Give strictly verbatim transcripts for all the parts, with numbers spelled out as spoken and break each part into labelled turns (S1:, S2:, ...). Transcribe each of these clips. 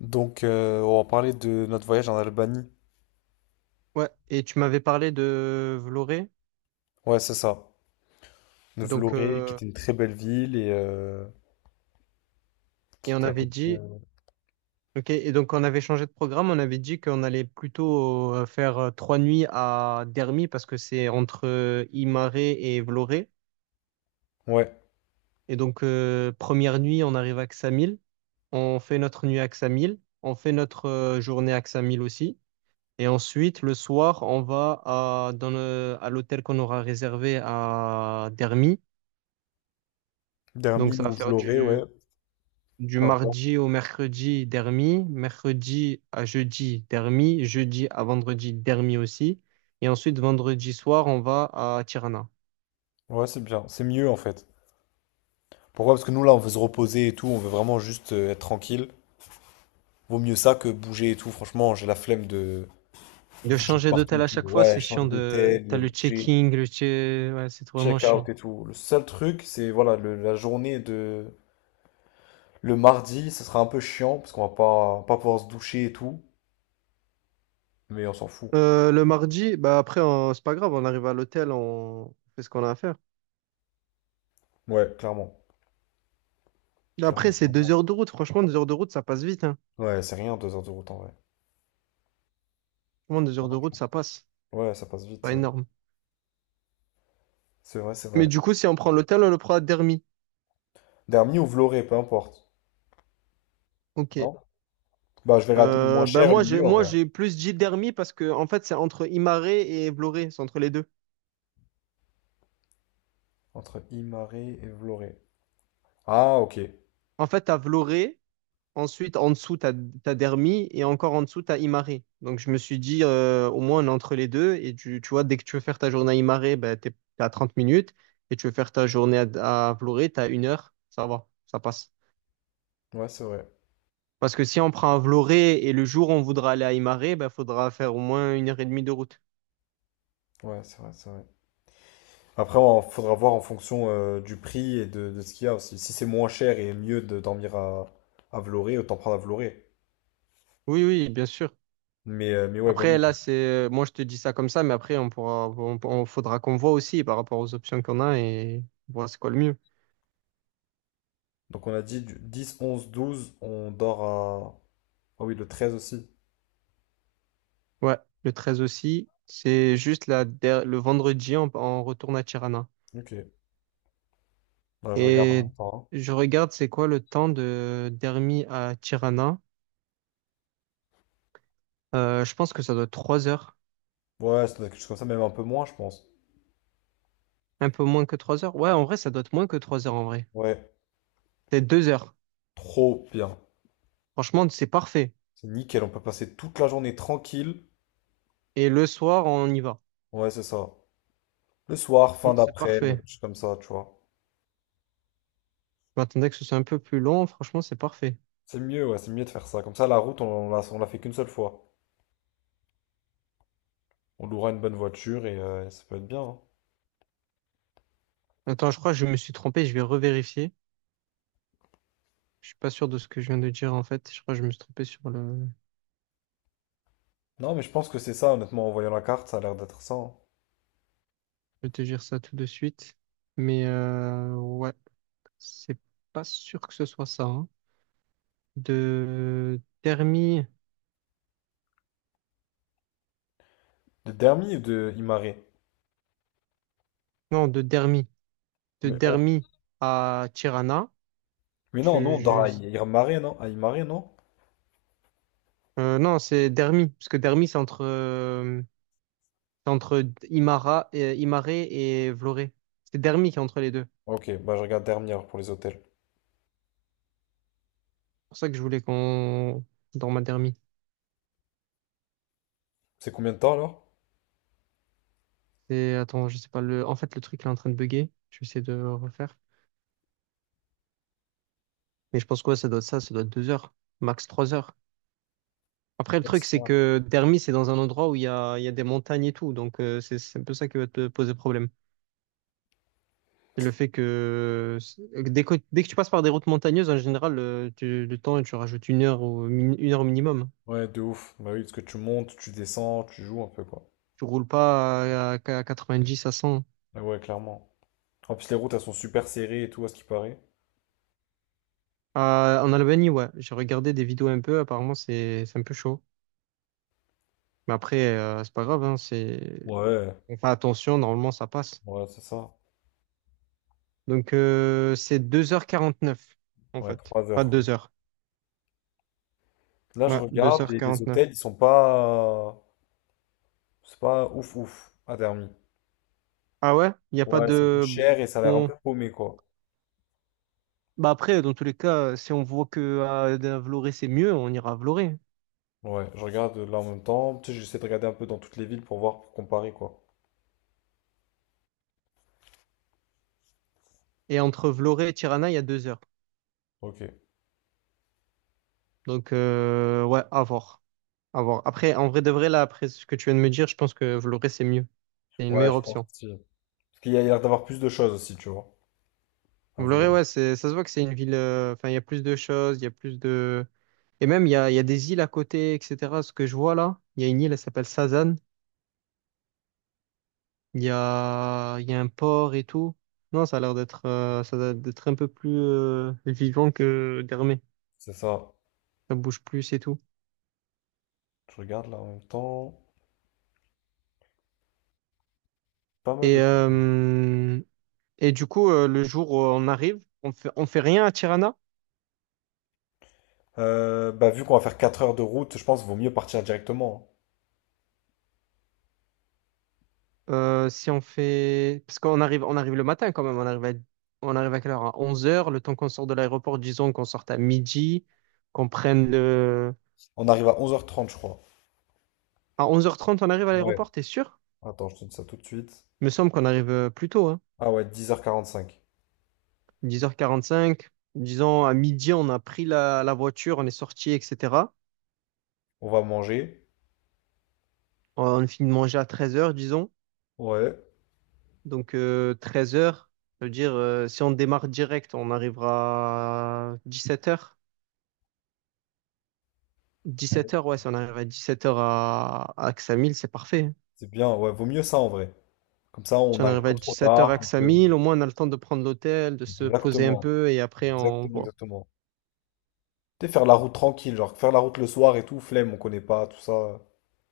S1: Donc, euh, on va parler de notre voyage en Albanie.
S2: Ouais, et tu m'avais parlé de Vloré,
S1: Ouais, c'est ça. De
S2: donc
S1: Vlorë, qui
S2: euh,
S1: était une très belle ville et euh, qui
S2: et on
S1: était à
S2: avait
S1: côté
S2: dit,
S1: de...
S2: ok. Et donc on avait changé de programme, on avait dit qu'on allait plutôt euh, faire euh, trois nuits à Dermi parce que c'est entre euh, Imare et Vloré,
S1: Ouais,
S2: et donc euh, première nuit on arrive à Ksamil, on fait notre nuit à Ksamil, on fait notre euh, journée à Ksamil aussi, et ensuite le soir on va à, dans le- à l'hôtel qu'on aura réservé à Dermi. Donc
S1: Dermi
S2: ça va
S1: ou
S2: faire
S1: Vlorë, ouais,
S2: du du
S1: peu importe.
S2: mardi au mercredi, Dermi, mercredi à jeudi, Dermi, jeudi à vendredi, Dermi aussi. Et ensuite, vendredi soir, on va à Tirana.
S1: Ouais, c'est bien. C'est mieux, en fait. Pourquoi? Parce que nous, là, on veut se reposer et tout. On veut vraiment juste euh, être tranquille. Vaut mieux ça que bouger et tout. Franchement, j'ai la flemme de de
S2: De
S1: bouger de
S2: changer
S1: partout
S2: d'hôtel
S1: et
S2: à
S1: tout.
S2: chaque fois,
S1: Ouais,
S2: c'est
S1: changer
S2: chiant de...
S1: d'hôtel,
S2: T'as le
S1: bouger,
S2: checking, le che... ouais, c'est vraiment
S1: check-out
S2: chiant.
S1: et tout. Le seul truc, c'est, voilà, le- la journée de... Le mardi, ça sera un peu chiant parce qu'on va pas, pas pouvoir se doucher et tout. Mais on s'en fout.
S2: Euh, le mardi, bah après, on- c'est pas grave, on arrive à l'hôtel, on fait ce qu'on a à faire.
S1: Ouais, clairement.
S2: Après, c'est deux
S1: Clairement.
S2: heures de route. Franchement, deux heures de route, ça passe vite, hein.
S1: Ouais, c'est rien, deux heures de route en vrai.
S2: Franchement, deux heures de route, ça passe.
S1: Ouais, ça passe vite,
S2: Pas
S1: ça.
S2: énorme.
S1: C'est vrai, c'est
S2: Mais
S1: vrai.
S2: du coup, si on prend l'hôtel, on le prend à Dermi.
S1: Dermi ou Vloré, peu importe.
S2: Ok.
S1: Non? Bah, je vais rater le moins
S2: Euh, bah
S1: cher, le
S2: moi j'ai
S1: mieux en
S2: moi
S1: vrai.
S2: j'ai plus dit Dermi parce que en fait c'est entre Imaré et Vloré, c'est entre les deux.
S1: Entre Imare et Vloré. Ah, ok.
S2: En fait t'as Vloré, ensuite en dessous t'as t'as Dermi et encore en dessous t'as Imaré. Donc je me suis dit euh, au moins on est entre les deux et tu, tu vois dès que tu veux faire ta journée à Imare, bah t'es t'es à trente minutes, et tu veux faire ta journée à, à Vloré, t'as une heure, ça va, ça passe.
S1: Ouais, c'est vrai.
S2: Parce que si on prend un Vloré et le jour où on voudra aller à Imare, bah faudra faire au moins une heure et demie de route.
S1: Ouais, c'est vrai, c'est vrai. Après, on faudra voir en fonction euh, du prix et de, de ce qu'il y a aussi. Si c'est moins cher et mieux de dormir à, à Vloré, autant prendre à Vloré.
S2: Oui oui bien sûr.
S1: Mais, euh, mais ouais, bonne
S2: Après,
S1: idée.
S2: là, c'est, moi, je te dis ça comme ça, mais après, on pourra, on, on- faudra qu'on voit aussi par rapport aux options qu'on a et voir c'est quoi le mieux.
S1: Donc, on a dit du dix, onze, douze, on dort à. Ah oui, le treize aussi.
S2: Ouais, le treize aussi, c'est juste la, der- le vendredi, on, on retourne à Tirana.
S1: Ok. Bah, je regarde en
S2: Et
S1: même temps.
S2: je regarde, c'est quoi le temps de d'Hermie à Tirana. Euh, je pense que ça doit être trois heures.
S1: Ouais, ça doit être quelque chose comme ça, même un peu moins, je pense.
S2: Un peu moins que trois heures. Ouais, en vrai, ça doit être moins que trois heures en vrai.
S1: Ouais,
S2: C'est deux heures.
S1: trop bien.
S2: Franchement, c'est parfait.
S1: C'est nickel, on peut passer toute la journée tranquille.
S2: Et le soir, on y va.
S1: Ouais, c'est ça. Le soir, fin
S2: Non, c'est
S1: d'après-midi,
S2: parfait.
S1: quelque chose comme ça, tu vois.
S2: Je m'attendais que ce soit un peu plus long. Franchement, c'est parfait.
S1: C'est mieux, ouais, c'est mieux de faire ça. Comme ça, la route, on, on la, on la fait qu'une seule fois. On louera une bonne voiture et euh, ça peut être bien, hein.
S2: Attends, je crois que je me suis trompé, je vais revérifier. Je suis pas sûr de ce que je viens de dire en fait. Je crois que je me suis trompé sur le.
S1: Non, mais je pense que c'est ça, honnêtement, en voyant la carte, ça a l'air d'être ça, hein.
S2: Je vais te dire ça tout de suite. Mais euh, ouais, c'est pas sûr que ce soit ça, hein. De Dermi,
S1: De Dermi ou de Imare?
S2: non, de Dermi, de
S1: Mais, on-
S2: Dermi à Tirana.
S1: mais non,
S2: Je,
S1: non, on dort
S2: je-
S1: à Imare, non? À Imare, non?
S2: euh, non, c'est Dermi, parce que Dermi c'est entre euh, c'est entre Imara, et Imaré et Vloré. C'est Dermi qui est entre les deux. C'est
S1: Ok, bah je regarde Dermi alors pour les hôtels.
S2: pour ça que je voulais qu'on dans ma Dermi.
S1: C'est combien de temps alors?
S2: C'est, attends, je sais pas, le... en fait, le truc, il est en train de bugger. Je vais essayer de le refaire. Mais je pense quoi, ça doit être ça, ça doit être deux heures, max trois heures. Après, le truc, c'est que Dermi, c'est dans un endroit où il y a, il y a des montagnes et tout. Donc, euh, c'est c'est un peu ça qui va te poser problème. C'est le fait que c'est- dès que, dès que tu passes par des routes montagneuses, en général, euh, tu- le temps, tu rajoutes une heure ou min- une heure minimum.
S1: Ouais, de ouf. Bah oui, parce que tu montes, tu descends, tu joues un peu, quoi.
S2: Tu roules pas à, à dix à cent.
S1: Mais ouais, clairement. En plus, les routes, elles sont super serrées et tout, à ce qui paraît.
S2: À- en Albanie, ouais, j'ai regardé des vidéos un peu. Apparemment, c'est c'est un peu chaud. Mais après, euh, c'est pas grave, hein, c'est.
S1: Ouais,
S2: On fait attention, normalement ça passe.
S1: ouais, c'est ça.
S2: Donc euh, c'est deux heures quarante-neuf en
S1: Ouais,
S2: fait.
S1: trois
S2: Pas
S1: heures, quoi.
S2: deux heures.
S1: Là, je
S2: Ouais, deux
S1: regarde,
S2: heures
S1: et les hôtels,
S2: quarante-neuf.
S1: ils sont pas... C'est pas ouf, ouf, à Dermy.
S2: Ah ouais? Il n'y a pas
S1: Ouais, c'est un peu
S2: de...
S1: cher et ça a l'air un
S2: Bon...
S1: peu paumé, quoi.
S2: Bah après, dans tous les cas, si on voit que à, à Vloré c'est mieux, on ira à Vloré.
S1: Ouais, je regarde là en même temps. Tu sais, j'essaie de regarder un peu dans toutes les villes pour voir, pour comparer, quoi.
S2: Et entre Vloré et Tirana, il y a deux heures.
S1: Ok.
S2: Donc euh, ouais, à voir. À voir. Après, en vrai de vrai, là, après ce que tu viens de me dire, je pense que Vloré c'est mieux. C'est une
S1: Ouais,
S2: meilleure
S1: je pense
S2: option.
S1: aussi. Parce qu'il y a l'air d'avoir plus de choses aussi, tu vois, à
S2: Vloré,
S1: Vlorë.
S2: ouais, c'est, ça se voit que c'est une ville... euh, enfin, il y a plus de choses, il y a plus de... Et même, il y a, il y a des îles à côté, et cetera. Ce que je vois là, il y a une île, elle s'appelle Sazan. Il y a, il y a un port et tout. Non, ça a l'air d'être euh, ça a l'air d'être un peu plus euh, vivant que Dermé.
S1: C'est ça.
S2: Ça bouge plus et tout.
S1: Je regarde là en même temps. Pas mal de...
S2: Et, euh, et du coup, euh, le jour où on arrive, on fait, on fait rien à Tirana.
S1: Euh, bah, vu qu'on va faire quatre heures de route, je pense qu'il vaut mieux partir directement, hein.
S2: Euh, si on fait... Parce qu'on arrive, on arrive le matin quand même. On arrive à, on arrive à quelle heure? À onze heures. Le temps qu'on sort de l'aéroport, disons qu'on sorte à midi, qu'on prenne le...
S1: On arrive à onze heures trente, je crois.
S2: À onze heures trente, on arrive à
S1: Ouais.
S2: l'aéroport, t'es sûr?
S1: Attends, je te dis ça tout de suite.
S2: Il me semble qu'on arrive euh, plus tôt, hein.
S1: Ah ouais, dix heures quarante-cinq.
S2: dix heures quarante-cinq. Disons, à midi, on a pris la, la voiture, on est sorti, et cetera.
S1: On va manger.
S2: On a fini de manger à treize heures, disons.
S1: Ouais,
S2: Donc, treize heures, ça veut dire, euh, si on démarre direct, on arrivera à dix-sept heures.
S1: Très-
S2: dix-sept heures, ouais, si on arrive à dix-sept heures à, à Axamil, c'est parfait, hein.
S1: c'est bien. Ouais, vaut mieux ça en vrai. Comme ça, on
S2: Si on
S1: n'arrive
S2: arrive
S1: pas
S2: à
S1: trop
S2: dix-sept heures à
S1: tard. on peut-
S2: Axamil, au moins, on a le temps de prendre l'hôtel, de se poser un
S1: Exactement.
S2: peu, et après, on
S1: Exactement,
S2: voit.
S1: exactement. Tu sais, faire la route tranquille, genre faire la route le soir et tout, flemme, on connaît pas, tout ça.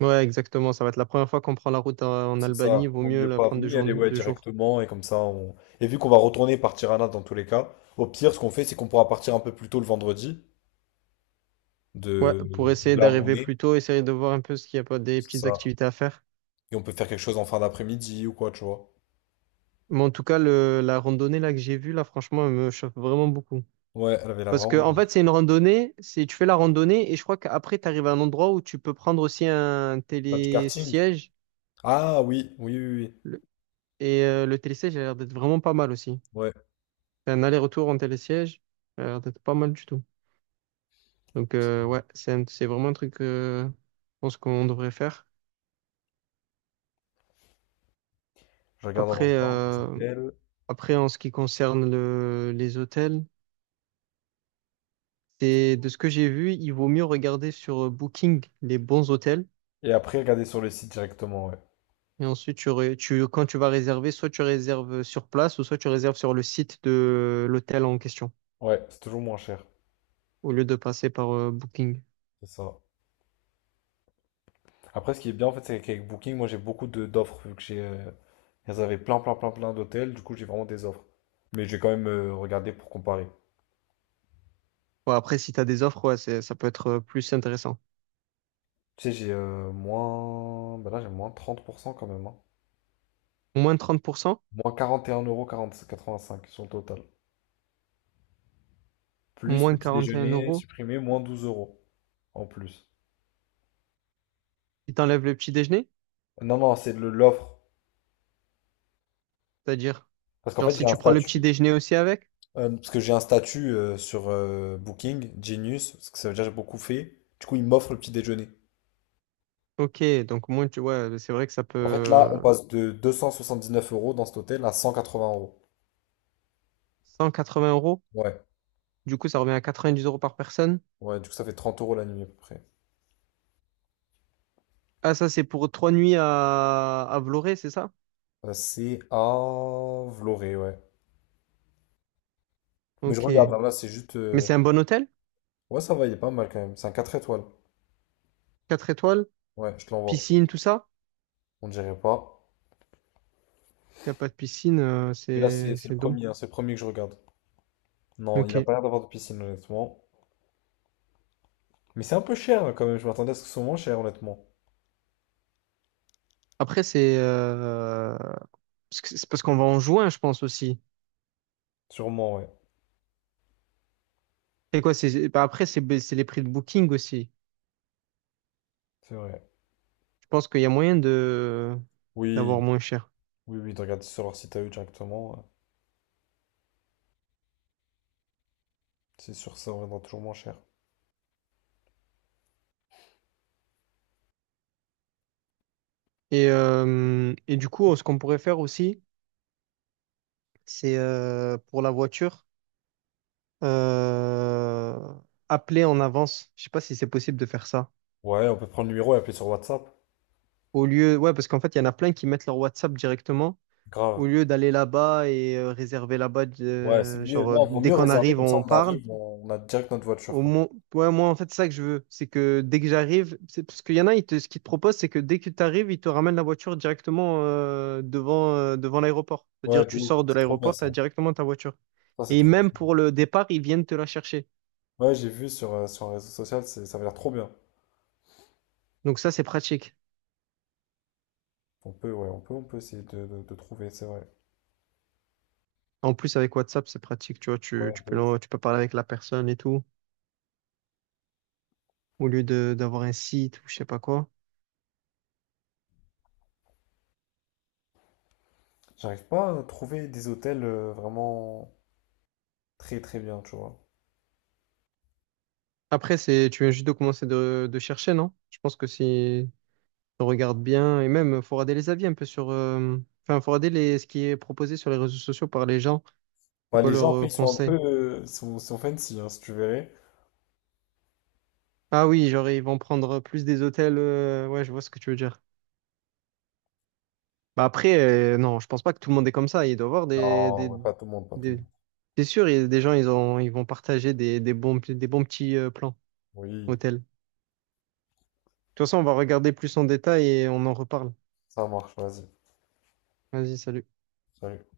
S2: Ouais, exactement. Ça va être la première fois qu'on prend la route en en
S1: C'est
S2: Albanie.
S1: ça,
S2: Vaut
S1: vaut
S2: mieux
S1: mieux
S2: la
S1: pas. Vaut
S2: prendre
S1: mieux
S2: deux
S1: y
S2: jours,
S1: aller ouais,
S2: deux jours.
S1: directement et comme ça, on... Et vu qu'on va retourner par Tirana dans tous les cas, au pire, ce qu'on fait, c'est qu'on pourra partir un peu plus tôt le vendredi,
S2: Ouais,
S1: de
S2: pour
S1: de
S2: essayer
S1: là où on
S2: d'arriver
S1: est,
S2: plus tôt, essayer de voir un peu ce qu'il y a pas des
S1: c'est
S2: petites
S1: ça.
S2: activités à faire.
S1: Et on peut faire quelque chose en fin d'après-midi ou quoi, tu vois.
S2: Mais en tout cas, le, la randonnée là que j'ai vue, là, franchement, elle me chauffe vraiment beaucoup.
S1: Ouais, elle avait la
S2: Parce que,
S1: vraiment
S2: en
S1: bien.
S2: fait, c'est une randonnée, c'est, tu fais la randonnée et je crois qu'après, tu arrives à un endroit où tu peux prendre aussi un
S1: Pas du karting.
S2: télésiège.
S1: Ah oui, oui, oui, oui.
S2: Le- Et euh, le télésiège a l'air d'être vraiment pas mal aussi.
S1: Ouais.
S2: C'est un aller-retour en télésiège, ça a l'air d'être pas mal du tout. Donc, euh, ouais, c'est un- c'est vraiment un truc, euh, je pense qu'on devrait faire.
S1: Je regarde en
S2: Après,
S1: même temps, c'est
S2: euh,
S1: elle.
S2: après, en ce qui concerne le, les hôtels. C'est de ce que j'ai vu, il vaut mieux regarder sur euh, Booking les bons hôtels.
S1: Et après, regarder sur le site directement, ouais.
S2: Et ensuite, tu, ré- tu, quand tu vas réserver, soit tu réserves euh, sur place ou soit tu réserves sur le site de euh, l'hôtel en question,
S1: Ouais, c'est toujours moins cher.
S2: au lieu de passer par euh, Booking.
S1: C'est ça. Après, ce qui est bien, en fait, c'est qu'avec Booking, moi, j'ai beaucoup de d'offres, vu que j'ai... euh, Elles avaient plein, plein, plein, plein d'hôtels, du coup, j'ai vraiment des offres. Mais j'ai quand même euh, regardé pour comparer.
S2: Bon, après, si tu as des offres, ouais, c'est- ça peut être euh, plus intéressant.
S1: Tu sais, j'ai euh, moins... Bah là, j'ai moins trente pour cent quand même, hein.
S2: Moins trente pour cent,
S1: Moins quarante et un virgule quatre-vingt-cinq€ sur le total. Plus
S2: moins
S1: petit
S2: 41
S1: déjeuner
S2: euros.
S1: supprimé, moins douze euros en plus.
S2: Ils t'enlèvent le petit déjeuner,
S1: Non, non, c'est le- l'offre.
S2: c'est-à-dire,
S1: Parce qu'en
S2: genre
S1: fait, j'ai
S2: si
S1: un
S2: tu prends le petit
S1: statut.
S2: déjeuner aussi avec,
S1: euh, parce que j'ai un statut euh, sur euh, Booking, Genius, parce que ça veut dire que j'ai beaucoup fait. Du coup, ils m'offrent le petit déjeuner.
S2: ok, donc moins tu, ouais, c'est vrai que ça
S1: En fait, là,
S2: peut
S1: on passe de deux cent soixante-dix-neuf euros dans cet hôtel à cent quatre-vingts euros.
S2: cent quatre-vingts euros.
S1: Ouais,
S2: Du coup, ça revient à quatre-vingt-dix euros par personne.
S1: ouais, du coup, ça fait trente euros la nuit à peu près.
S2: Ah, ça, c'est pour trois nuits à, à Vloré c'est ça?
S1: Euh, c'est à Vloré, ouais. Mais je
S2: Ok.
S1: regarde, hein, là, c'est juste.
S2: Mais
S1: euh,
S2: c'est un bon hôtel?
S1: Ouais, ça va, il est pas mal quand même. C'est un quatre étoiles.
S2: Quatre étoiles?
S1: Ouais, je te l'envoie.
S2: Piscine, tout ça?
S1: On dirait pas.
S2: Il n'y a pas de piscine, euh,
S1: Mais là, c'est
S2: c'est
S1: c'est le
S2: c'est dom-
S1: premier, hein, c'est le premier que je regarde. Non, il a
S2: Ok.
S1: pas l'air d'avoir de piscine, honnêtement. Mais c'est un peu cher hein, quand même. Je m'attendais à ce que ce soit moins cher, honnêtement.
S2: Après, c'est euh, parce que- c'est parce qu'on va en juin, je pense aussi.
S1: Sûrement, ouais.
S2: C'est quoi? C'est bah, après, c'est bah, c'est les prix de Booking aussi.
S1: C'est vrai.
S2: Je pense qu'il y a moyen de d'avoir
S1: Oui,
S2: moins cher.
S1: oui, oui, de regarder sur leur site à eux directement, ouais. C'est sûr, ça reviendra toujours moins cher.
S2: Et, euh, et du coup, ce qu'on pourrait faire aussi, c'est euh, pour la voiture, euh, appeler en avance. Je sais pas si c'est possible de faire ça.
S1: Ouais, on peut prendre le numéro et appeler sur WhatsApp.
S2: Au lieu, ouais, parce qu'en fait, il y en a plein qui mettent leur WhatsApp directement.
S1: Grave.
S2: Au lieu d'aller là-bas et euh, réserver là-bas,
S1: Ouais, c'est
S2: euh,
S1: mieux.
S2: genre, euh,
S1: Non, vaut
S2: dès
S1: mieux
S2: qu'on
S1: réserver
S2: arrive,
S1: comme ça,
S2: on
S1: on
S2: parle.
S1: arrive, on on a direct notre voiture,
S2: Au
S1: quoi.
S2: moins, ouais, moi, en fait, c'est ça que je veux. C'est que dès que j'arrive, c'est parce qu'il y en a, ils te- ce qu'ils te proposent, c'est que dès que tu arrives, ils te ramènent la voiture directement euh, devant, euh, devant l'aéroport.
S1: Ouais,
S2: C'est-à-dire,
S1: de
S2: tu
S1: ouf.
S2: sors de
S1: C'est trop bien
S2: l'aéroport, tu
S1: ça.
S2: as directement ta voiture.
S1: Ça, c'est
S2: Et
S1: trop
S2: même
S1: cool.
S2: pour le départ, ils viennent te la chercher.
S1: Ouais, j'ai vu sur, euh, sur un réseau social, c'est- ça avait l'air trop bien.
S2: Donc ça, c'est pratique.
S1: On peut, ouais, on peut, on peut essayer de, de- de trouver, c'est vrai.
S2: En plus, avec WhatsApp, c'est pratique. Tu vois, tu,
S1: Ouais,
S2: tu
S1: de
S2: peux,
S1: ouf.
S2: l'en- tu peux parler avec la personne et tout. Au lieu de d'avoir un site ou je sais pas quoi.
S1: J'arrive pas à trouver des hôtels euh, vraiment très très bien, tu vois.
S2: Après, c'est, tu viens juste de commencer de, de chercher, non? Je pense que si on regarde bien, et même, faut regarder les avis un peu sur, euh, enfin, faut regarder les, ce qui est proposé sur les réseaux sociaux par les gens. C'est
S1: Bah,
S2: quoi
S1: les gens,
S2: leur
S1: après,
S2: euh,
S1: ils sont un Euh, peu
S2: conseil?
S1: euh, sont, sont fancy, hein, si tu verrais.
S2: Ah oui, genre, ils vont prendre plus des hôtels. euh, ouais, je vois ce que tu veux dire. Bah après, euh, non, je pense pas que tout le monde est comme ça. Il doit y avoir des,
S1: Non,
S2: des,
S1: bah, pas tout le monde, pas tout le
S2: des...
S1: monde.
S2: C'est sûr, il y a des gens, ils ont, ils vont partager des, des bons, des bons petits euh, plans
S1: Oui,
S2: hôtels. De toute façon, on va regarder plus en détail et on en reparle.
S1: ça marche, vas-y.
S2: Vas-y, salut.
S1: Salut.